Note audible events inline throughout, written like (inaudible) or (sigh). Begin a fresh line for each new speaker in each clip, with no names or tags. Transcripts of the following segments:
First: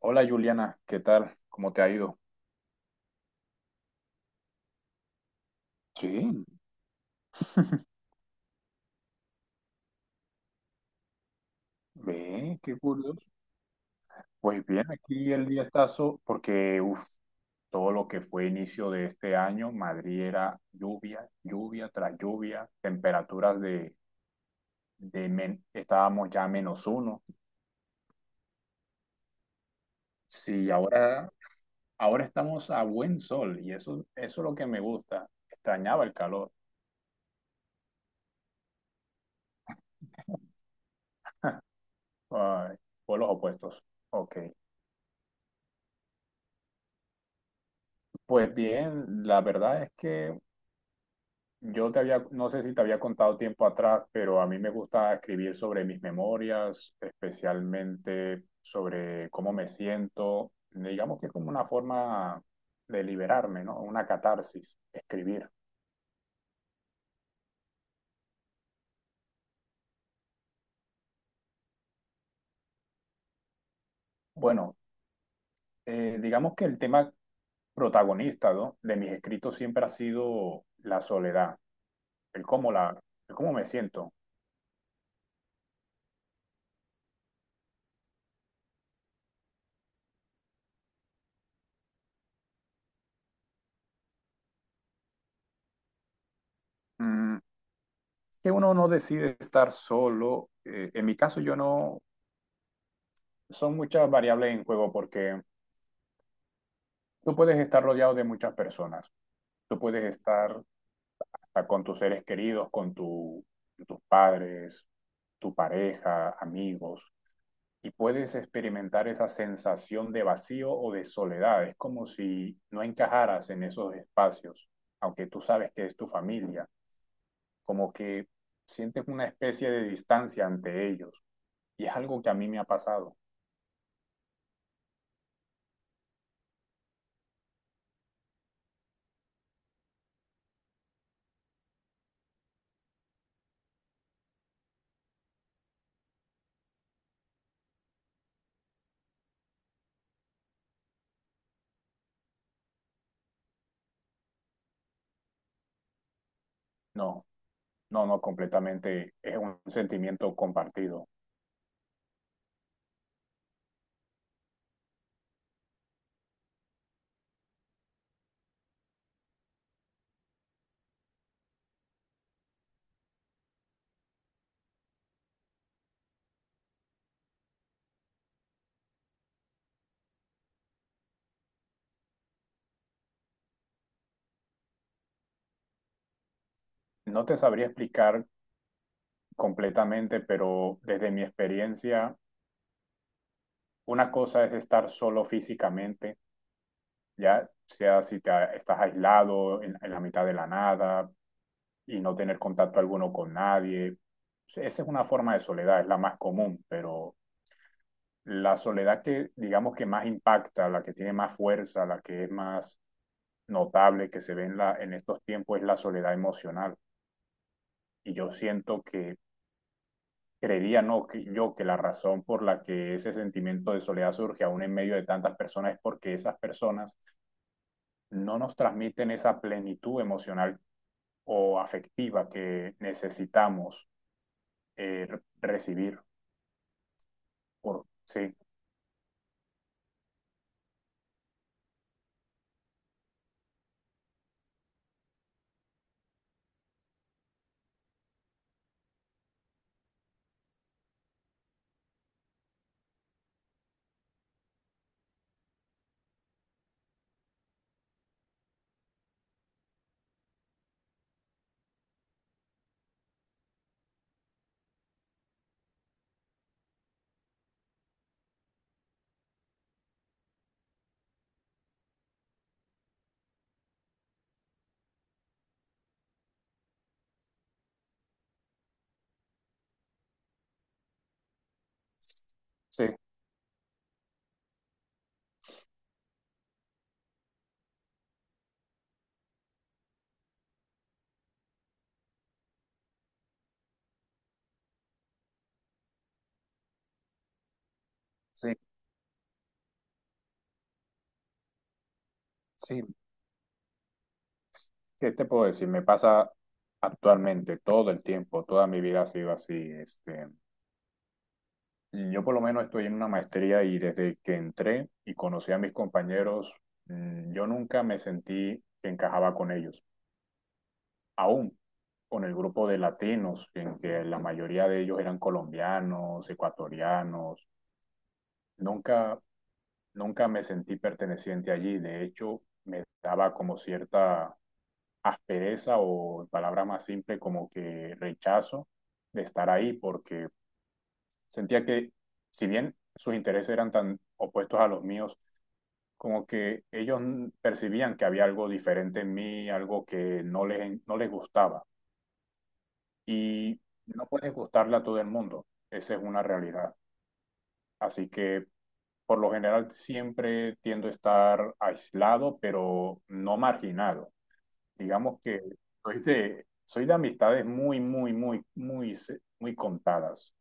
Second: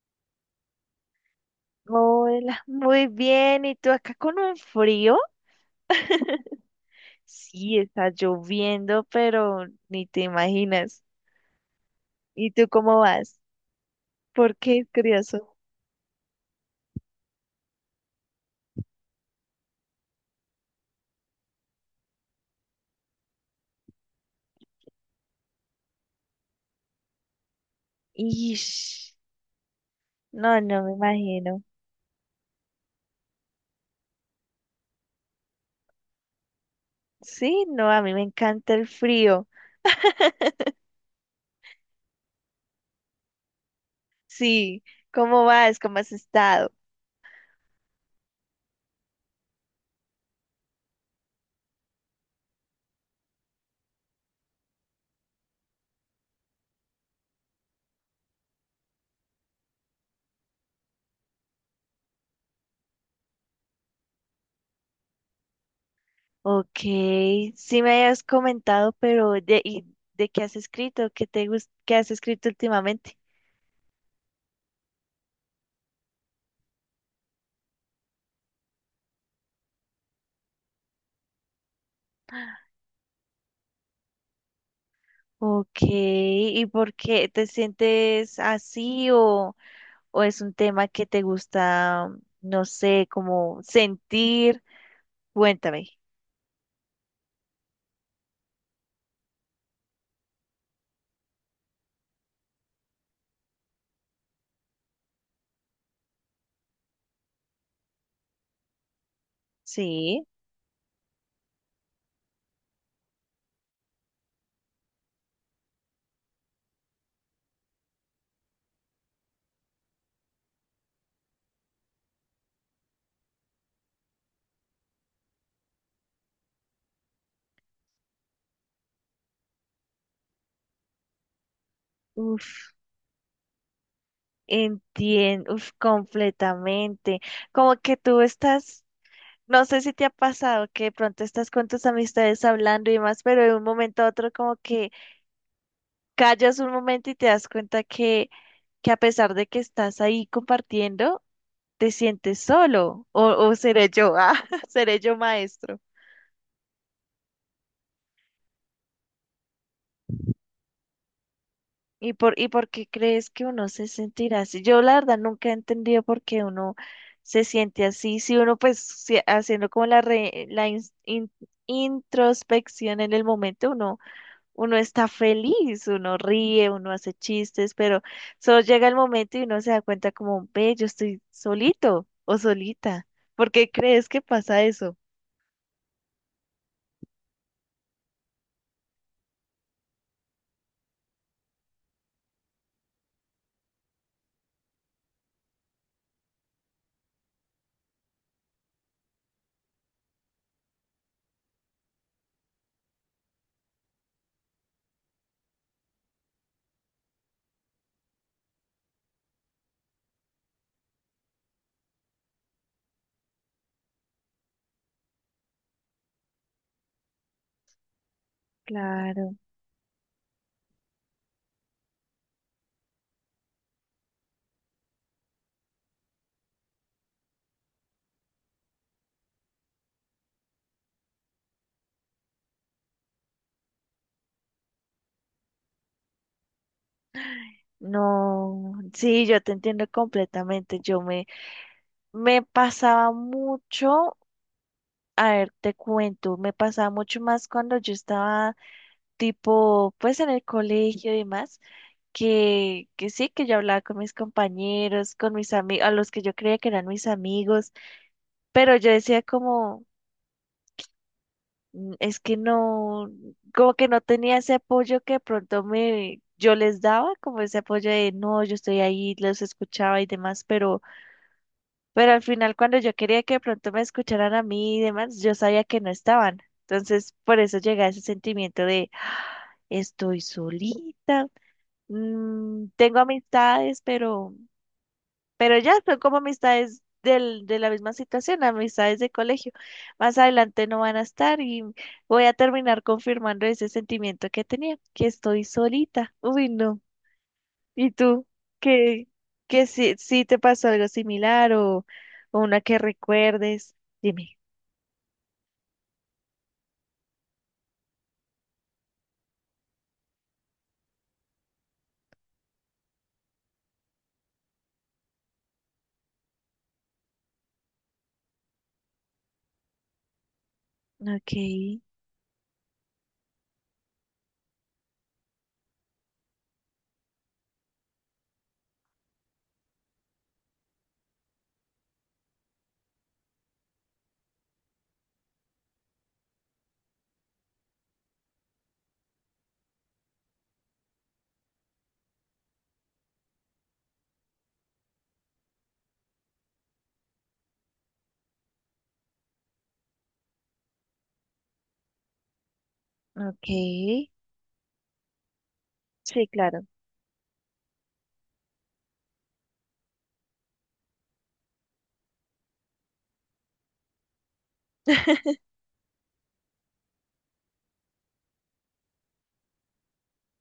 Hola, Juliana, ¿qué tal? ¿Cómo te ha ido?
Hola, muy bien. ¿Y tú acá con un frío?
Sí,
Sí, está lloviendo, pero ni te imaginas. ¿Y
ve,
tú
qué
cómo
curioso.
vas? ¿Por
Pues
qué
bien,
es
aquí el
curioso?
diestazo, porque uf, todo lo que fue inicio de este año, Madrid era lluvia, lluvia tras lluvia, temperaturas estábamos ya a menos uno.
Ish, no,
Sí,
no me imagino.
ahora estamos a buen sol y eso es lo que me gusta. Extrañaba el calor.
Sí, no, a mí me encanta el frío. (laughs)
(laughs) Ay, polos opuestos. Ok.
Sí, ¿cómo vas? ¿Cómo has estado?
Pues bien, la verdad es que yo te había, no sé si te había contado tiempo atrás, pero a mí me gusta escribir sobre mis memorias, especialmente sobre cómo me siento. Digamos que es como una forma de liberarme, ¿no? Una catarsis, escribir.
Ok, sí me habías comentado, pero ¿de qué has escrito? ¿Qué has escrito últimamente?
Bueno, digamos que el tema protagonista, ¿no?, de mis escritos siempre ha sido la soledad, el el cómo me siento.
Ok, ¿y por qué te sientes así o...? ¿O es un tema que te gusta, no sé, como sentir? Cuéntame.
Mm, que uno no decide estar solo. En mi caso, yo no, son muchas variables en juego porque tú puedes estar rodeado de muchas personas. Tú puedes
Sí.
estar con tus seres queridos, con tus padres, tu pareja, amigos, y puedes experimentar esa sensación de vacío o de soledad. Es como si no encajaras en esos espacios, aunque tú sabes que es tu familia, como que sientes una especie de distancia ante ellos. Y es algo que a mí me ha
Uf,
pasado.
entiendo, uf, completamente. Como que tú estás, No sé si te ha pasado que de pronto estás con tus amistades hablando y más, pero de un momento a otro como que callas un momento y te das cuenta que a pesar de que estás ahí compartiendo, te sientes solo. O seré yo, ah, (laughs) seré yo maestro.
No, no, no, completamente. Es un sentimiento compartido.
¿Y por qué crees que uno se sentirá así? Yo la verdad nunca he entendido por qué uno se siente así. Si uno pues si- Haciendo como la, re- la ins- in- introspección en el momento, uno está feliz, uno ríe, uno hace chistes, pero solo llega el momento y uno se da cuenta como, ve, yo estoy solito o solita. ¿Por qué crees que pasa eso?
No te sabría explicar completamente, pero desde mi experiencia, una cosa es estar solo físicamente, ya sea si te, a- estás aislado en la mitad de la nada y no tener contacto alguno con nadie. Sí, esa es una forma de soledad, es la más común, pero la soledad que digamos que más impacta, la que tiene más fuerza, la que es más notable que se ve en estos tiempos es la soledad emocional. Y yo siento que
Claro,
creería no, que- yo que la razón por la que ese sentimiento de soledad surge aún en medio de tantas personas es porque esas personas no nos transmiten esa plenitud emocional o afectiva que necesitamos eh, recibir. Sí,
no, sí, yo te entiendo completamente. Me pasaba mucho. A ver, te cuento, me pasaba mucho más cuando yo estaba tipo, pues en el colegio y demás, que sí, que yo hablaba con mis compañeros, con mis amigos, a los que yo creía que eran mis amigos, pero yo decía como, "Mm, es que no, como que no tenía ese apoyo que de pronto me, yo les daba, como ese apoyo de, no, yo estoy ahí, los escuchaba y demás, pero al final, cuando yo quería que de pronto me escucharan a mí y demás, yo sabía que no estaban. Entonces, por eso llega ese sentimiento de, "Ah, estoy solita, mm,
sí,
tengo amistades, pero ya son como amistades de la misma situación, amistades de colegio. Más adelante no van a estar y voy a terminar confirmando ese sentimiento que tenía, que estoy solita. Uy, no. ¿Y tú?
sí,
¿Qué, qué si te pasó algo similar o una que
sí.
recuerdes? Dime.
¿Qué te puedo decir? Me pasa actualmente todo el tiempo, toda mi vida ha sido así, este. Yo por lo menos estoy en una maestría y desde que entré y conocí a mis compañeros, yo nunca me sentí que encajaba con ellos.
Ok,
Aún con el grupo de latinos, en que la mayoría de ellos eran colombianos, ecuatorianos, nunca, nunca me sentí perteneciente allí. De hecho, me daba como cierta aspereza o, en palabras más simples, como que rechazo de estar ahí porque sentía que, si bien sus intereses eran tan opuestos a los míos, como que ellos percibían que había algo diferente en mí, algo que no les gustaba. Y no
ok.
puedes gustarle a todo el mundo, esa es una
Sí, claro.
realidad. Así que por lo general siempre tiendo a estar aislado, pero no marginado. Digamos que soy de amistades muy, muy, muy, muy contadas.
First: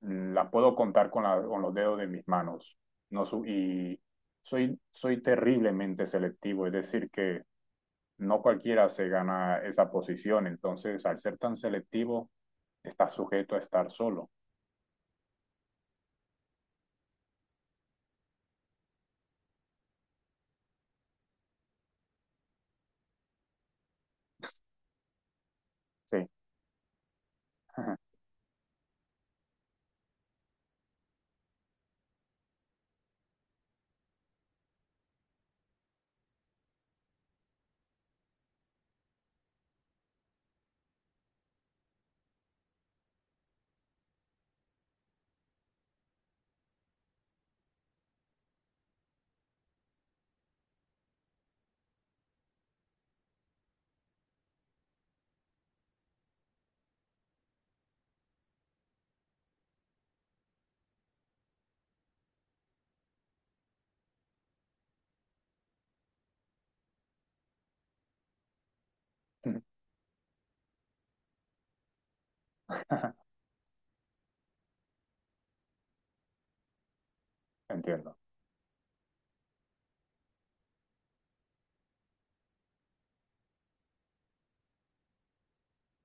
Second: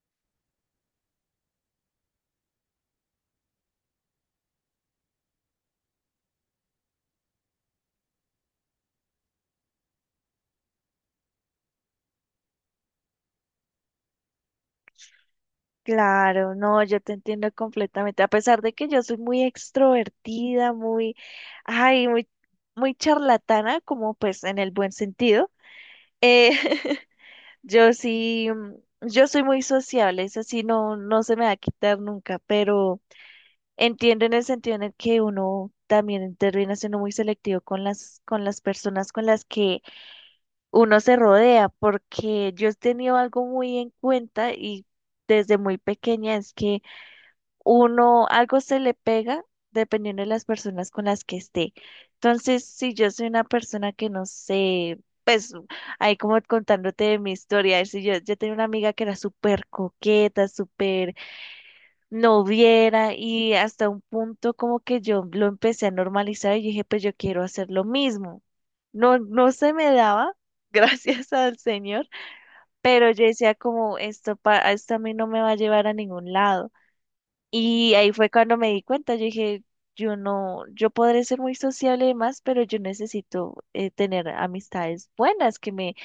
Las puedo contar con los dedos de mis manos. No su- y soy, soy terriblemente selectivo, es decir, que no cualquiera se gana esa posición, entonces, al ser tan selectivo, estás sujeto a estar solo.
Claro, no, yo te entiendo completamente. A pesar de que yo soy muy extrovertida, muy, ay, muy, muy charlatana, como pues en el buen sentido.
Sí,
Eh, (laughs) yo
(laughs)
sí, mm, yo soy muy sociable, eso sí no, no se me va a quitar nunca, pero entiendo en el sentido en el que uno también termina siendo muy selectivo con con las personas con las que uno se rodea, porque yo he tenido algo muy en cuenta y desde muy pequeña es que uno algo se le pega dependiendo de las personas con las que esté. Entonces, si yo soy una persona que no sé, pues ahí como contándote de mi historia, si yo tenía una amiga que era súper coqueta, súper no viera y hasta un punto como que yo lo empecé a normalizar y dije, pues yo quiero hacer lo mismo. No, no se me daba, (laughs) gracias al Señor, pero yo decía como esto a mí no me va a llevar a ningún lado. Y ahí
entiendo.
fue cuando me di cuenta, yo dije, yo no, yo podré ser muy sociable y demás, pero yo necesito tener amistades buenas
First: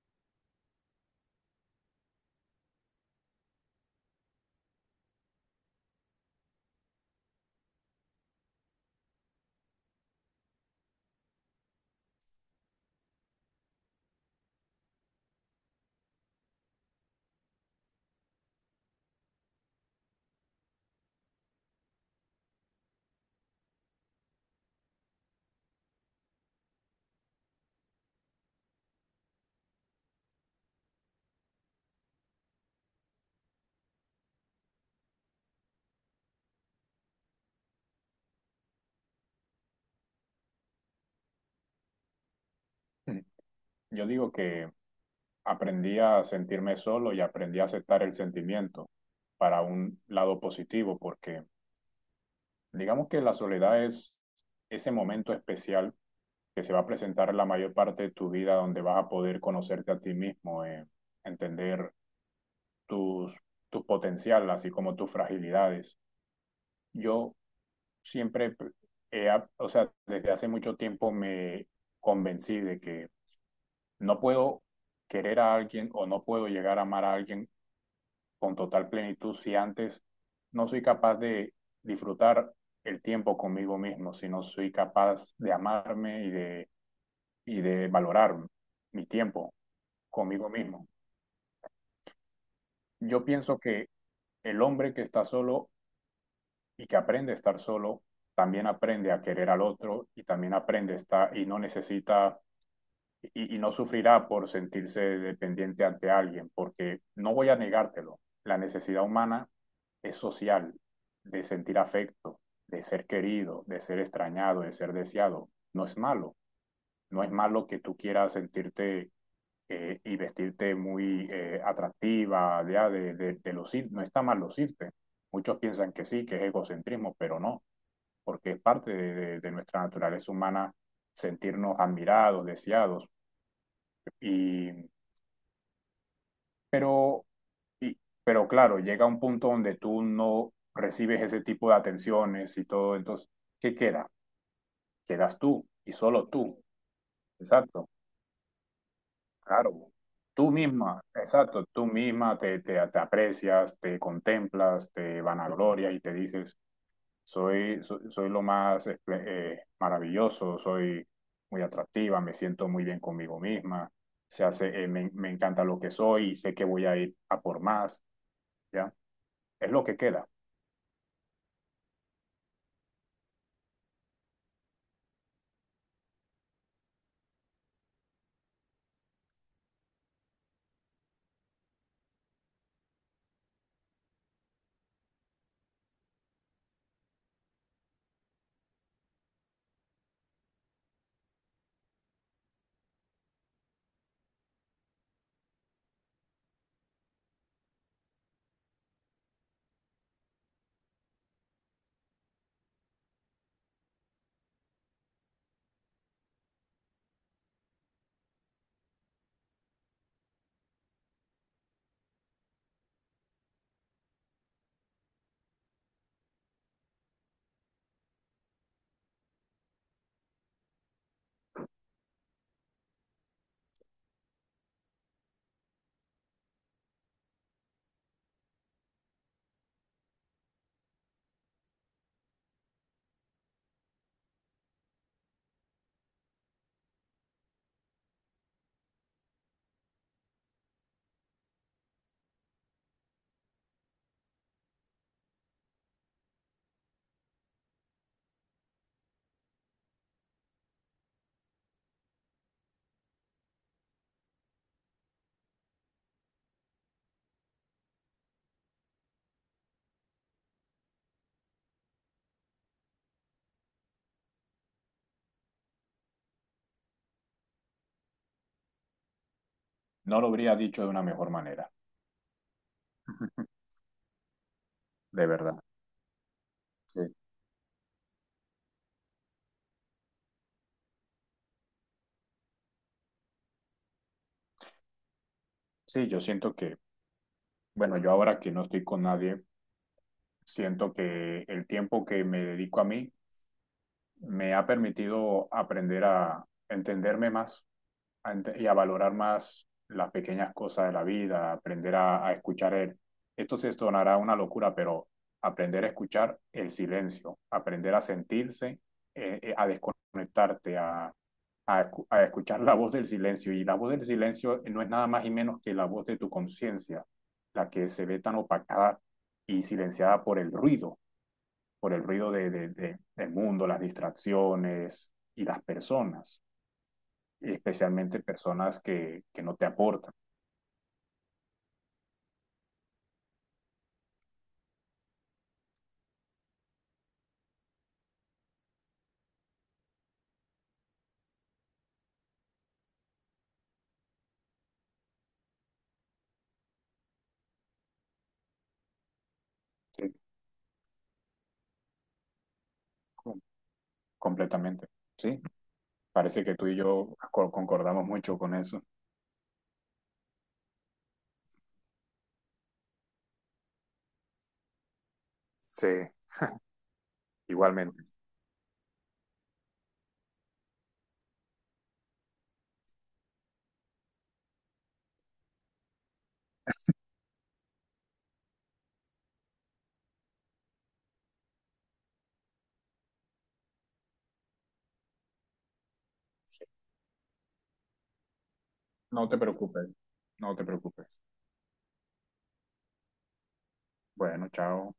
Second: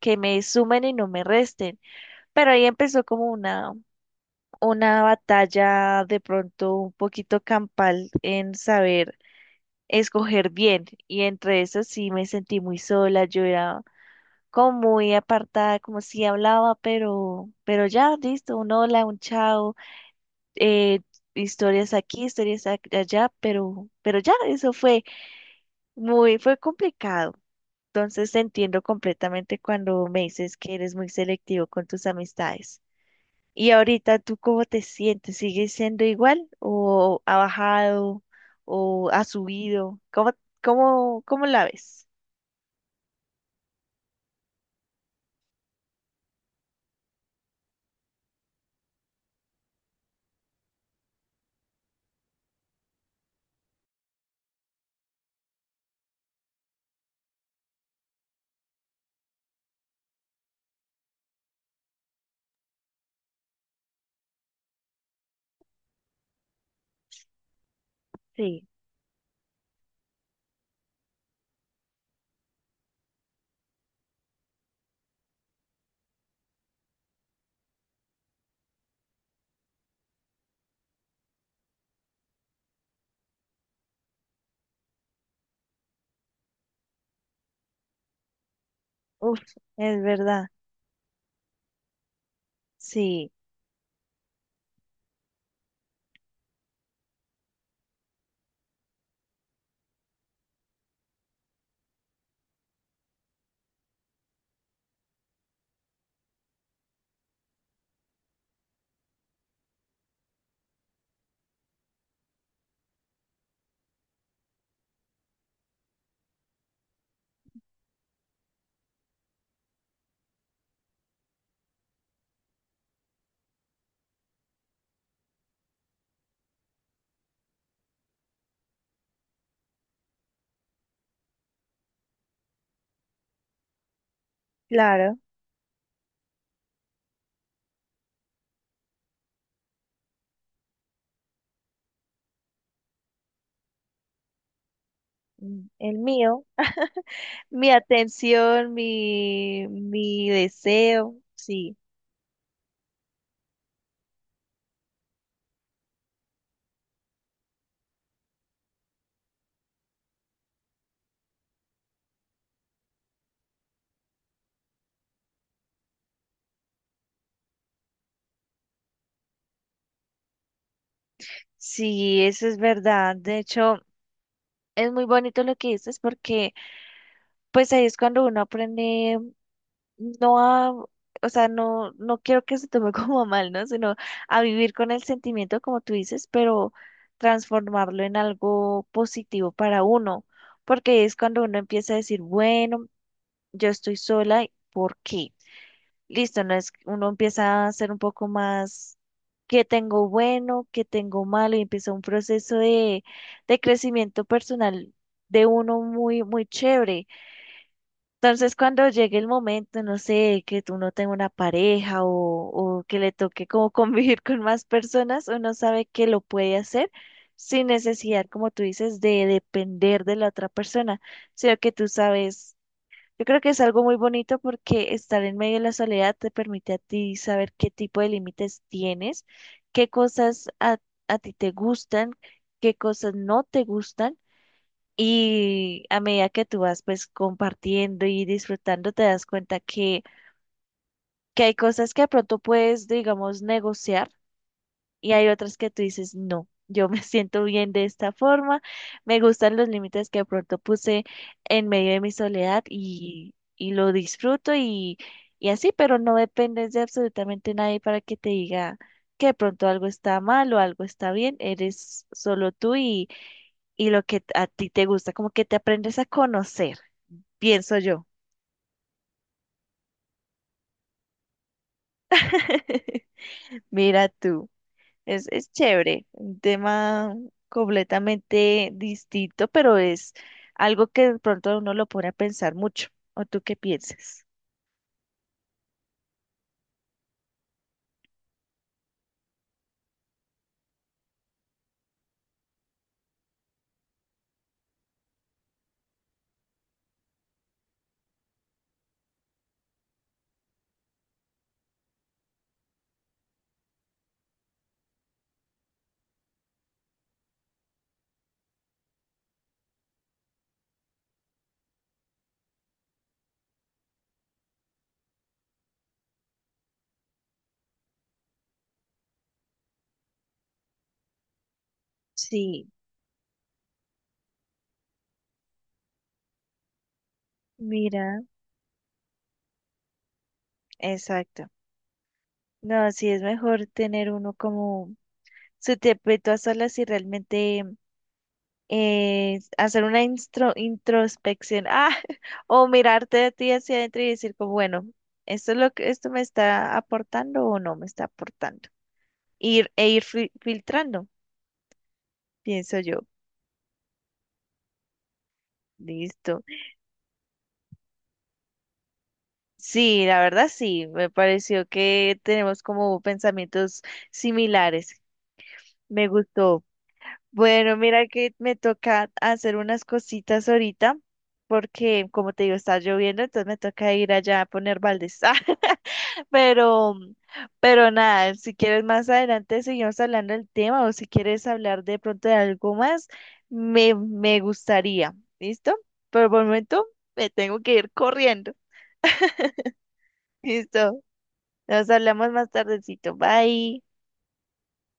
que me sumen y no me resten. Pero ahí empezó como una batalla de pronto un poquito campal en saber escoger bien. Y entre eso sí me sentí muy sola, yo era como muy apartada, como si hablaba, pero ya, listo, un hola, un chao, eh, historias aquí, allá, pero ya, eso fue muy, fue complicado. Entonces te entiendo completamente cuando me dices que eres muy selectivo con tus amistades. Y ahorita, ¿tú cómo te sientes? ¿Sigues siendo igual o ha bajado o ha subido? ¿Cómo, cómo, cómo la ves?
Yo digo que aprendí a sentirme solo y aprendí a aceptar el sentimiento para un lado positivo, porque digamos que la soledad es ese momento especial que se va a presentar en la mayor parte de tu vida, donde vas a poder conocerte a ti mismo, entender tus, tu potencial, así como tus fragilidades. Yo siempre,
Sí,
he ap- o sea, desde hace mucho tiempo me convencí de que no puedo querer a alguien o no puedo llegar a amar a alguien con total plenitud si antes no soy capaz de disfrutar el tiempo conmigo mismo, si no soy capaz de amarme y de valorar mi
uf,
tiempo
es verdad,
conmigo mismo. Yo
sí,
pienso que el hombre que está solo y que aprende a estar solo, también aprende a querer al otro y también aprende a estar y no necesita y no sufrirá por sentirse dependiente ante alguien, porque no voy a negártelo, la necesidad humana es social, de sentir afecto, de ser querido, de ser extrañado, de ser deseado. No es malo, no es malo que tú quieras sentirte y vestirte muy atractiva, ya, de lucir, no está mal lucirte. Muchos piensan que sí, que es egocentrismo, pero no, porque es parte de nuestra naturaleza humana sentirnos admirados, deseados. Y
claro,
Pero, y- pero claro, llega un punto donde tú no recibes ese tipo de atenciones y todo, entonces, ¿qué queda? Quedas tú
mm,
y
el
solo
mío,
tú.
mi
Exacto,
atención,
claro.
mi
Tú misma,
deseo,
exacto,
sí,
tú misma te aprecias, te contemplas, te vanaglorias y te dices, soy lo más maravilloso, soy muy atractiva, me siento muy bien conmigo misma, se hace, me encanta lo que soy y sé que voy a ir a por más, ¿ya? Es lo que queda.
sí, eso es verdad. De hecho, es muy bonito lo que dices porque pues ahí es cuando uno aprende no a, o sea, no, no quiero que se tome (laughs) como a mal, ¿no? Sino a vivir con el sentimiento, como tú dices, pero transformarlo en algo positivo para uno, porque es cuando uno empieza a decir, bueno, yo estoy sola, ¿por qué? Listo, no es, uno empieza a ser un poco más, ¿qué tengo bueno? ¿Qué tengo malo? Y empieza un proceso de crecimiento personal de uno muy, muy chévere entonces, cuando llegue el momento, no sé, que tú no tengas una pareja o que le toque como (laughs) convivir con más personas, uno sabe que lo puede hacer sin necesidad, como tú dices, de depender de la otra persona, sino que tú sabes, yo creo que es algo muy bonito porque estar en medio de la soledad te permite a ti saber qué tipo de límites tienes, qué cosas a, a ti te gustan, qué cosas no te gustan y a medida que tú vas pues compartiendo y disfrutando, te das cuenta que hay cosas que de pronto puedes, digamos, negociar y hay otras que tú dices, no, yo me (laughs) siento bien de esta forma, me gustan los límites que de pronto puse en medio de mi soledad y lo disfruto y así, pero no dependes de absolutamente nadie para que te diga que de pronto algo está mal o algo está bien, eres solo tú y lo que a ti te gusta, como que te aprendes a conocer pienso yo.
No lo habría dicho de una mejor manera,
(laughs)
(laughs)
Mira tú,
de
es
verdad.
chévere, un
Sí.
tema completamente distinto, pero es algo que de pronto a uno lo pone a pensar mucho. ¿O tú qué piensas?
Sí, yo siento que, bueno, yo ahora que no estoy con nadie, siento que el tiempo que me dedico a mí me ha permitido aprender a entenderme más y a valorar más las pequeñas cosas de la vida, aprender a escuchar el… Esto se sonará una locura, pero aprender a escuchar el silencio, aprender a sentirse, a desconectarte, a escuchar la voz del silencio. Y la voz del silencio no es nada más y menos que la voz de tu conciencia, la que se ve tan opacada y silenciada por el ruido
Sí,
del mundo, las distracciones y las personas, especialmente
mira,
personas que no te aportan.
exacto. No, sí es mejor tener uno como su tiempito a solas y realmente hacer una introspección, ah, (laughs) o mirarte a ti hacia adentro y decir como, bueno, ¿esto es lo que esto me está aportando o no me está aportando? Ir, e ir
¿Sí?
filtrando, pienso yo.
Completamente. Sí,
Listo.
parece que tú y yo concordamos mucho con eso.
Sí, la verdad sí, me pareció que tenemos como pensamientos similares.
Sí,
Me gustó. Bueno,
igualmente.
mira que me toca hacer unas cositas ahorita, porque como te digo, está lloviendo, entonces me toca ir allá a poner baldes. (laughs) Pero, pero nada, si quieres más adelante seguimos hablando del tema o si quieres hablar de pronto de algo más, me gustaría. ¿Listo? Pero por el
Sí.
momento me tengo que ir corriendo.
No te preocupes,
(laughs)
no te
¿Listo?
preocupes.
Nos hablamos más tardecito. Bye.
Bueno, chao.